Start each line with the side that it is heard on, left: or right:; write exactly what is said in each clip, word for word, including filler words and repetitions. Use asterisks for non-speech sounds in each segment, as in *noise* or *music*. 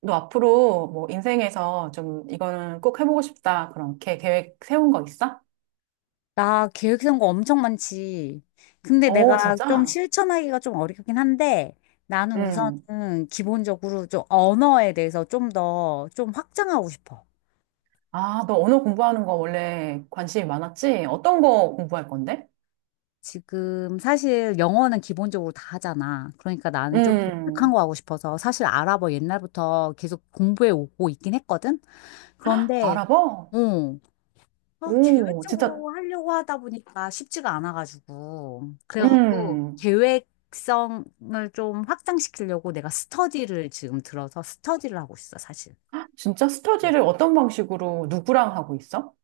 right: 너 앞으로 뭐 인생에서 좀 이거는 꼭 해보고 싶다. 그렇게 계획 세운 거 있어?
left: 나 계획 세운 거 엄청 많지. 근데
right: 어,
left: 내가 좀
right: 진짜?
left: 실천하기가 좀 어렵긴 한데 나는
right: 응.
left: 우선은 기본적으로 좀 언어에 대해서 좀 더 좀 확장하고 싶어.
right: 아, 너 언어 공부하는 거 원래 관심이 많았지? 어떤 거 공부할 건데?
left: 지금 사실 영어는 기본적으로 다 하잖아. 그러니까 나는 좀 독특한
right: 음,
left: 거 하고 싶어서 사실 아랍어 옛날부터 계속 공부해 오고 있긴 했거든. 그런데.
right: 아랍어?
left: 어. 아,
right: 오, 진짜.
left: 계획적으로 하려고 하다 보니까 쉽지가 않아가지고. 그래갖고
right: 음,
left: 계획성을 좀 확장시키려고 내가 스터디를 지금 들어서 스터디를 하고 있어, 사실.
right: 진짜 스터디를 어떤 방식으로 누구랑 하고 있어?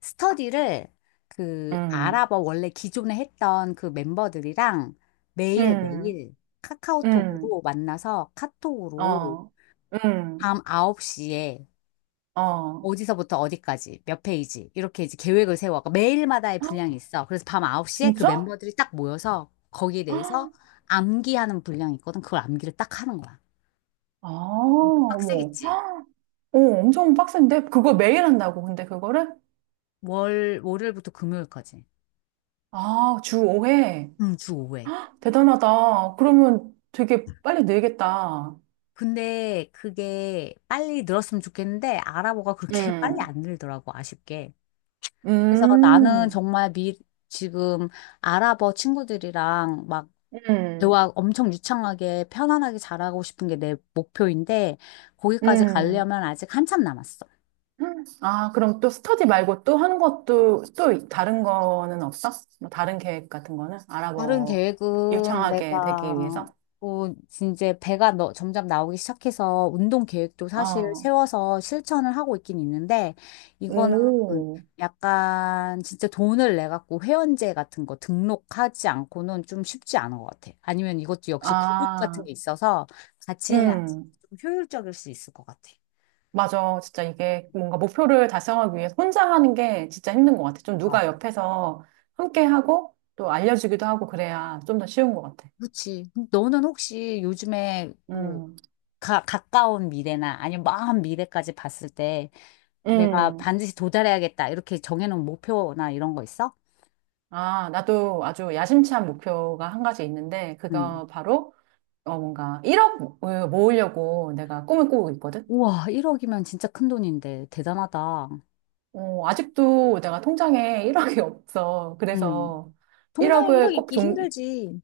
left: 스터디를 그
right: 음.
left: 아랍어 원래 기존에 했던 그 멤버들이랑
right: 음.
left: 매일매일
right: 음.
left: 카카오톡으로 만나서 카톡으로
right: 어. 음.
left: 밤 아홉 시에
right: 어.
left: 어디서부터 어디까지, 몇 페이지, 이렇게 이제 계획을 세워. 그러니까 매일마다의 분량이 있어. 그래서 밤 아홉 시에 그
right: 진짜?
left: 멤버들이 딱 모여서 거기에 대해서
right: *gasps*
left: 암기하는 분량이 있거든. 그걸 암기를 딱 하는 거야.
right: 아,
left: 엄청
right: 어머.
left: 빡세겠지.
right: 오, 엄청 빡센데? 그거 매일 한다고, 근데 그거를?
left: 월, 월요일부터 금요일까지.
right: 아, 주 오 회.
left: 응, 주 오 회.
right: 대단하다. 그러면 되게 빨리 늘겠다.
left: 근데 그게 빨리 늘었으면 좋겠는데, 아랍어가 그렇게 *laughs* 빨리
right: 음.
left: 안 늘더라고, 아쉽게. 그래서 나는
right: 음.
left: 정말 미, 지금 아랍어 친구들이랑 막
right: 음.
left: 대화 엄청 유창하게 편안하게 잘하고 싶은 게 내 목표인데 거기까지
right: 음.
left: 가려면 아직 한참 남았어.
right: 아, 그럼 또 스터디 말고 또 하는 것도, 또 다른 거는 없어? 뭐 다른 계획 같은 거는?
left: 다른
right: 아랍어
left: 계획은
right: 유창하게
left: 내가
right: 되기 위해서?
left: 뭐 이제 배가 너, 점점 나오기 시작해서 운동 계획도 사실
right: 어.
left: 세워서 실천을 하고 있긴 있는데 이거는
right: 오.
left: 약간 진짜 돈을 내 갖고 회원제 같은 거 등록하지 않고는 좀 쉽지 않은 것 같아. 아니면 이것도 역시 그룹 같은
right: 아.
left: 게 있어서 같이 해야지
right: 음.
left: 좀 효율적일 수 있을 것 같아.
right: 맞아. 진짜 이게 뭔가 목표를 달성하기 위해 혼자 하는 게 진짜 힘든 것 같아. 좀 누가
left: 맞아.
right: 옆에서 함께 하고 또 알려주기도 하고 그래야 좀 더 쉬운 것 같아.
left: 그렇지. 너는 혹시 요즘에 뭐
right: 음.
left: 가, 가까운 미래나 아니면 먼 미래까지 봤을 때 내가
right: 음.
left: 반드시 도달해야겠다. 이렇게 정해놓은 목표나 이런 거 있어?
right: 아, 나도 아주 야심찬 목표가 한 가지 있는데
left: 응.
right: 그거 바로 어, 뭔가 일억을 모으려고 내가 꿈을 꾸고 있거든.
left: 우와, 일억이면 진짜 큰 돈인데. 대단하다.
right: 어, 아직도 내가 통장에 *laughs* 일억이 없어.
left: 응.
right: 그래서
left: 통장에
right: 일억을
left: 일억
right: 꼭
left: 있기
right: 종,
left: 힘들지.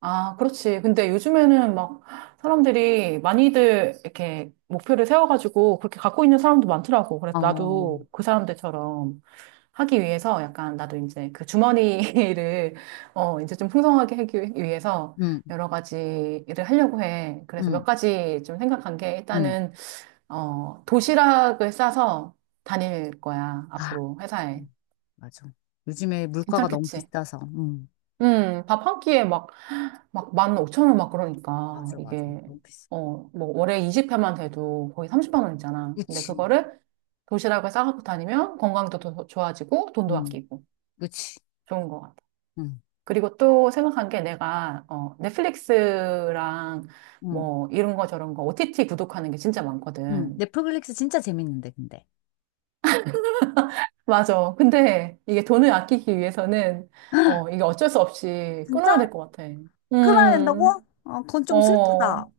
right: 아, 그렇지. 근데 요즘에는 막 사람들이 많이들 이렇게 목표를 세워가지고 그렇게 갖고 있는 사람도 많더라고. 그래서
left: 어,
right: 나도 그 사람들처럼 하기 위해서 약간 나도 이제 그 주머니를 *laughs* 어, 이제 좀 풍성하게 하기 위해서
left: 응,
right: 여러 가지 일을 하려고 해. 그래서
left: 응,
right: 몇 가지 좀 생각한 게
left: 응.
right: 일단은 어, 도시락을 싸서 다닐 거야.
left: 아.
right: 앞으로 회사에.
left: 음. 맞아. 요즘에 물가가 너무
right: 괜찮겠지?
left: 비싸서, 응.
right: 음, 밥 한 끼에 막 막 만 오천 원 막. 그러니까
left: 맞아, 맞아.
right: 이게
left: 너무 비싸.
right: 어 뭐 월에 이십 회만 돼도 거의 삼십만 원 있잖아. 근데
left: 그치.
right: 그거를 도시락을 싸갖고 다니면 건강도 더 좋아지고 돈도
left: 응,
right: 아끼고
left: 그치.
right: 좋은 것 같아.
left: 응,
right: 그리고 또 생각한 게 내가 어 넷플릭스랑
left: 응,
right: 뭐 이런 거 저런 거 오티티 구독하는 게 진짜
left: 응.
right: 많거든.
left: 넷플릭스 진짜 재밌는데, 근데.
right: 맞아. 근데 이게 돈을 아끼기 위해서는 어
left: *gasps*
right: 이게 어쩔 수 없이 끊어야
left: 진짜?
right: 될 것 같아.
left: 끊어야 된다고?
right: 음.
left: 어, 그건 좀 슬프다.
right: 어.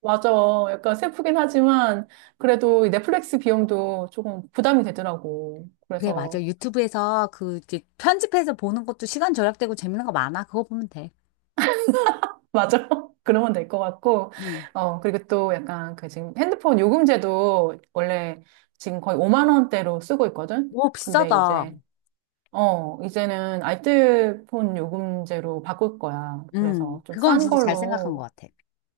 right: 맞아. 약간 슬프긴 하지만 그래도 이 넷플릭스 비용도 조금 부담이 되더라고.
left: 그래, 맞아.
right: 그래서
left: 유튜브에서 그 이제 편집해서 보는 것도 시간 절약되고 재밌는 거 많아. 그거 보면 돼.
right: 맞아. *laughs* 그러면 될 것 같고.
left: 음.
right: 어, 그리고 또 약간 그 지금 핸드폰 요금제도 원래 지금 거의 오만 원대로 쓰고 있거든.
left: 오,
right: 근데
left: 비싸다.
right: 이제 어, 이제는 알뜰폰 요금제로 바꿀 거야. 그래서
left: 음,
right: 좀
left: 그건
right: 싼
left: 진짜 잘 생각한 것
right: 걸로.
left: 같아.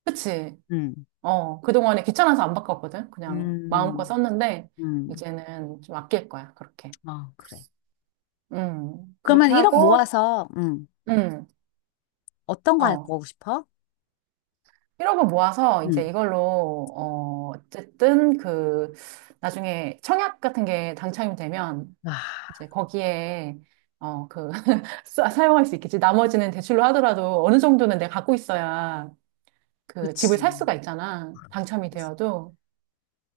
right: 그치?
left: 음,
right: 어, 그동안에 귀찮아서 안 바꿨거든. 그냥 마음껏
left: 음,
right: 썼는데
left: 음.
right: 이제는 좀 아낄 거야. 그렇게.
left: 아, 그래.
right: 음,
left: 그러면
right: 그렇게
left: 일억
right: 하고.
left: 모아서, 음,
right: 음.
left: 어떤 거 할
right: 어,
left: 거고 싶어?
right: 일억을 모아서
left: 음.
right: 이제 이걸로. 어, 어쨌든 그, 나중에 청약 같은 게 당첨이 되면,
left: 와.
right: 이제 거기에, 어, 그, *laughs* 사- 사용할 수 있겠지. 나머지는 대출로 하더라도 어느 정도는 내가 갖고 있어야 그 집을
left: 그치.
right: 살 수가 있잖아. 당첨이 되어도.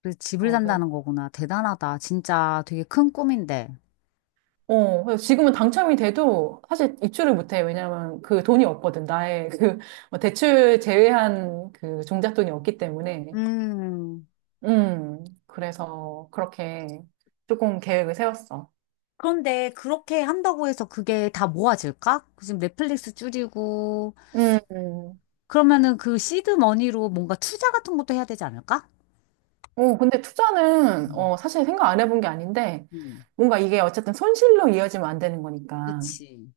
left: 그 집을
right: 어, 그,
left: 산다는 거구나. 대단하다. 진짜 되게 큰 꿈인데.
right: 어, 그래서 지금은 당첨이 돼도 사실 입주를 못해. 왜냐면 그 돈이 없거든. 나의 그, 뭐 대출 제외한 그 종잣돈이 없기 때문에.
left: 음.
right: 음, 그래서 그렇게 조금 계획을 세웠어.
left: 그런데 그렇게 한다고 해서 그게 다 모아질까? 지금 넷플릭스 줄이고,
right: 음. 음.
left: 그러면은 그 시드 머니로 뭔가 투자 같은 것도 해야 되지 않을까?
right: 어, 근데 투자는,
left: 음,
right: 어, 사실 생각 안 해본 게 아닌데,
left: 음,
right: 뭔가 이게 어쨌든 손실로 이어지면 안 되는 거니까.
left: 그치.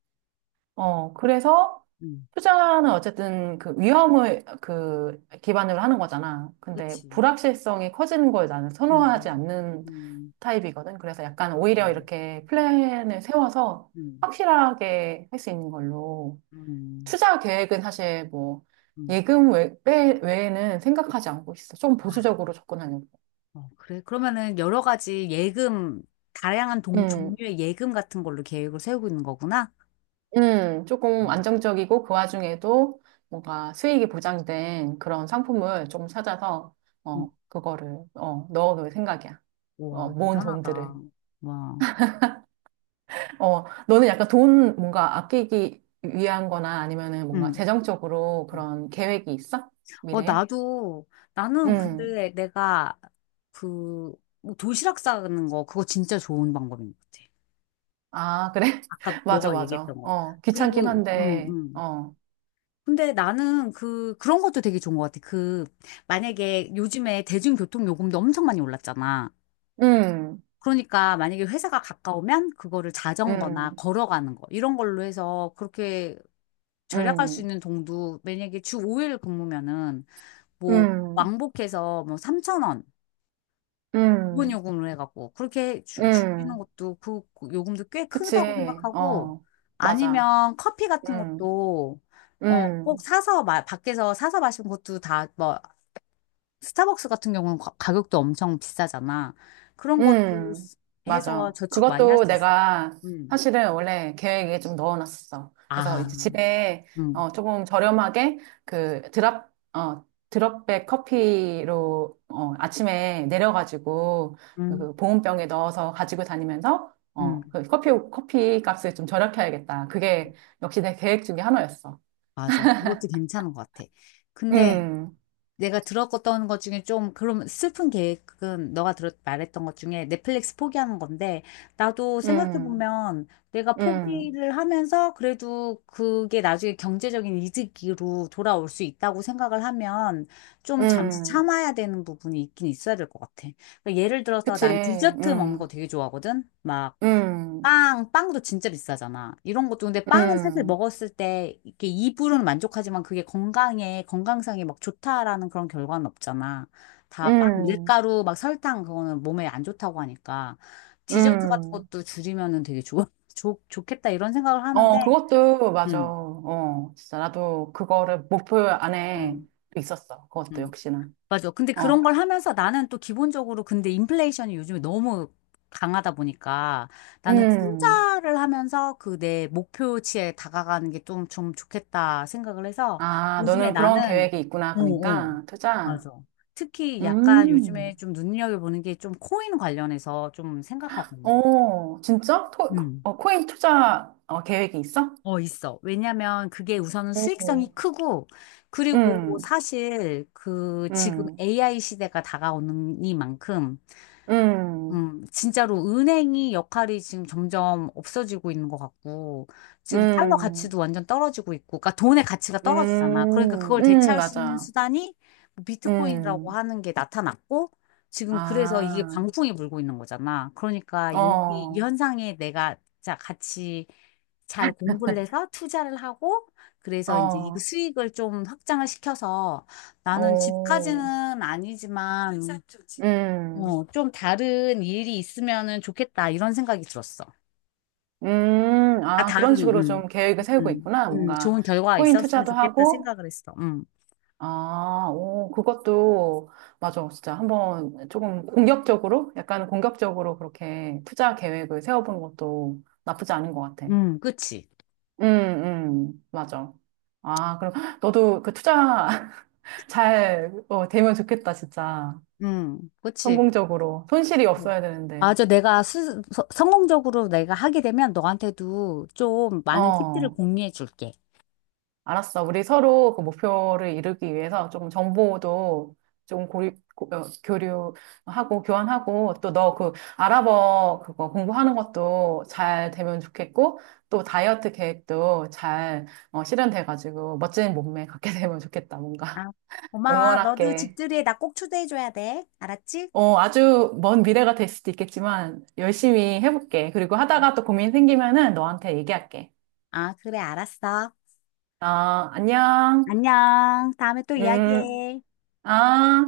right: 어, 그래서
left: 음,
right: 투자는 어쨌든 그 위험을 그 기반으로 하는 거잖아. 근데
left: 그치.
right: 불확실성이 커지는 걸 나는
left: 음,
right: 선호하지
left: 음,
right: 않는
left: 음.
right: 타입이거든. 그래서 약간
left: 아,
right: 오히려 이렇게 플랜을 세워서
left: 음,
right: 확실하게 할 수 있는 걸로.
left: 음,
right: 투자 계획은 사실 뭐
left: 음.
right: 예금 외, 빼- 외에는 생각하지 않고 있어. 좀
left: 아,
right: 보수적으로 접근하려고.
left: 어, 그래. 그러면은 여러 가지 예금, 다양한 동,
right: 음.
left: 종류의 예금 같은 걸로 계획을 세우고 있는 거구나.
right: 음. 조금
left: 음,
right: 안정적이고 그 와중에도 뭔가 수익이 보장된 그런 상품을 조금 찾아서
left: 음.
right: 어 그거를 어 넣어놓을 생각이야. 어
left: 우와,
right: 모은
left: 대단하다.
right: 돈들을.
left: 와.
right: 어, 너는 약간 돈 뭔가 아끼기 위한거나 아니면은 뭔가
left: 음.
right: 재정적으로
left: 음.
right: 그런 계획이 있어?
left: 어,
right: 미래에?
left: 나도, 나는
right: 음.
left: 근데 내가 그, 뭐 도시락 싸는 거, 그거 진짜 좋은 방법인 것 같아.
right: 아, 그래?
left: 아까
right: *laughs* 맞아,
left: 너가 얘기했던
right: 맞아.
left: 거.
right: 어, 귀찮긴
left: 그리고, 음,
right: 한데,
left: 음.
right: 어.
left: 근데 나는 그, 그런 것도 되게 좋은 것 같아. 그, 만약에 요즘에 대중교통 요금도 엄청 많이 올랐잖아.
right: 음.
left: 그러니까 만약에 회사가 가까우면 그거를 자전거나
right: 음.
left: 걸어가는 거, 이런 걸로 해서 그렇게 절약할 수
right: 음.
left: 있는 돈도 만약에 주 오 일 근무면은 뭐
right: 음.
left: 왕복해서 뭐 삼천 원 기본
right: 음.
left: 요금을 해갖고 그렇게 주, 주시는
right: 음.
left: 것도 그, 그 요금도 꽤
right: 그치.
left: 크다고 생각하고
right: 어. 맞아.
left: 아니면 커피 같은
right: 음.
left: 것도 어, 꼭
right: 음.
left: 사서 마, 밖에서 사서 마시는 것도 다 뭐 스타벅스 같은 경우는 가, 가격도 엄청 비싸잖아. 그런 것도
right: 음.
left: 쓰- 해서
right: 맞아.
left: 저축 많이 할
right: 그것도
left: 수 있어.
right: 내가
left: 음.
right: 사실은 원래 계획에 좀 넣어놨었어. 그래서
left: 아,
right: 이제 집에
left: 음,
right: 어, 조금 저렴하게 그 드랍, 어, 드롭백 커피로 어, 아침에 내려가지고
left: 음,
right: 그 보온병에 넣어서 가지고 다니면서 어,
left: 음.
right: 그 커피, 커피 값을 좀 절약해야겠다. 그게 역시 내 계획 중에 하나였어.
left: 맞아. 그것도 괜찮은 것 같아. 근데
right: 음.
left: 내가 들었던 것 중에 좀 그럼 슬픈 계획은 너가 들었 말했던 것 중에 넷플릭스 포기하는 건데 나도 생각해
right: 음.
left: 보면 내가
right: 음.
left: 포기를 하면서 그래도 그게 나중에 경제적인 이득으로 돌아올 수 있다고 생각을 하면 좀 잠시
right: 음.
left: 참아야 되는 부분이 있긴 있어야 될 것 같아. 그러니까 예를 들어서
right: 그치.
left: 난 디저트 먹는 거
right: 음.
left: 되게 좋아하거든. 막
right: 음.
left: 빵, 빵도 진짜 비싸잖아. 이런 것도 근데 빵은 사실
right: 음.
left: 먹었을 때 이렇게 입으로는 만족하지만 그게 건강에 건강상에 막 좋다라는 그런 결과는 없잖아. 다 빵,
right: 음.
left: 밀가루, 막 설탕 그거는 몸에 안 좋다고 하니까 디저트 같은
right: 음.
left: 것도 줄이면은 되게 좋, *laughs* 좋, 좋겠다 이런 생각을 하는데,
right: 어, 그것도 맞아.
left: 음,
right: 어, 진짜 나도 그거를 목표 안에
left: 음,
right: 있었어. 그것도
left: 음.
right: 역시나.
left: 맞아. 근데
right: 어.
left: 그런 걸 하면서 나는 또 기본적으로 근데 인플레이션이 요즘에 너무 강하다 보니까 나는
right: 음.
left: 투자를 하면서 그 내 목표치에 다가가는 게 좀, 좀 좋겠다 생각을 해서
right: 아,
left: 요즘에
right: 너는 그런
left: 나는,
right: 계획이 있구나.
left: 어, 어,
right: 그러니까, 투자.
left: 맞아. 특히 약간
right: 음.
left: 요즘에 좀 눈여겨보는 게 좀 코인 관련해서 좀 생각하고 있는 게 있어.
right: 어, 진짜? 토, 그,
left: 음.
right: 어, 코인 투자 어, 계획이 있어?
left: 어, 있어. 왜냐면 그게 우선은
right: 오.
left: 수익성이 크고, 그리고
right: 음.
left: 사실 그 지금
right: 음.
left: 에이아이 시대가 다가오는 이만큼
right: 음.
left: 음, 진짜로 은행이 역할이 지금 점점 없어지고 있는 것 같고, 지금 달러
right: 음.
left: 가치도 완전 떨어지고 있고, 그러니까 돈의 가치가 떨어지잖아. 그러니까
right: 음.
left: 그걸
right: 음.
left: 대체할 수 있는
right: 맞아.
left: 수단이 뭐 비트코인이라고
right: 음.
left: 하는 게 나타났고, 지금 그래서 이게
right: 아.
left: 광풍이 불고 있는 거잖아. 그러니까 여기 이
right: 어.
left: 현상에 내가 자, 같이 잘 공부를 해서 투자를 하고, 그래서 이제 이
right: 어.
left: 수익을 좀 확장을 시켜서 나는
right: 어.
left: 집까지는 아니지만,
right: 음.
left: 어, 좀 다른 일이 있으면은 좋겠다, 이런 생각이 들었어.
right: 음.
left: 아,
right: 아, 그런
left: 다른,
right: 식으로
left: 음,
right: 좀 계획을 세우고
left: 음,
right: 있구나.
left: 음,
right: 뭔가,
left: 좋은 결과가
right: 코인
left: 있었으면
right: 투자도
left: 좋겠다
right: 하고,
left: 생각을 했어. 음,
right: 아, 오, 그것도. 맞아. 진짜 한번 조금 공격적으로, 약간 공격적으로 그렇게 투자 계획을 세워보는 것도 나쁘지 않은 것 같아.
left: 음, 그치.
right: 음. 음. 맞아. 아, 그럼 너도 그 투자 *laughs* 잘 어, 되면 좋겠다, 진짜.
left: 음, 그치.
right: 성공적으로. 손실이
left: 그래.
right: 없어야 되는데.
left: 맞아. 내가 스, 서- 성공적으로 내가 하게 되면 너한테도 좀 많은 팁들을
right: 어.
left: 공유해 줄게.
right: 알았어. 우리 서로 그 목표를 이루기 위해서 조금 정보도 좀 고리, 고- 어, 교류하고 교환하고, 또 너 그 아랍어 그거 공부하는 것도 잘 되면 좋겠고, 또 다이어트 계획도 잘 어, 실현돼가지고 멋진 몸매 갖게 *laughs* 되면 좋겠다.
left: 아,
right: 뭔가 *laughs*
left: 고마워. 너도
right: 응원할게.
left: 집들이에 나 꼭 초대해줘야 돼. 알았지?
right: 어, 아주 먼 미래가 될 수도 있겠지만 열심히 해볼게. 그리고
left: 아,
right: 하다가 또 고민 생기면은 너한테 얘기할게.
left: 아, 그래, 알았어.
right: 아, 안녕.
left: 안녕. 다음에 또
right: 음.
left: 이야기해.
right: 아.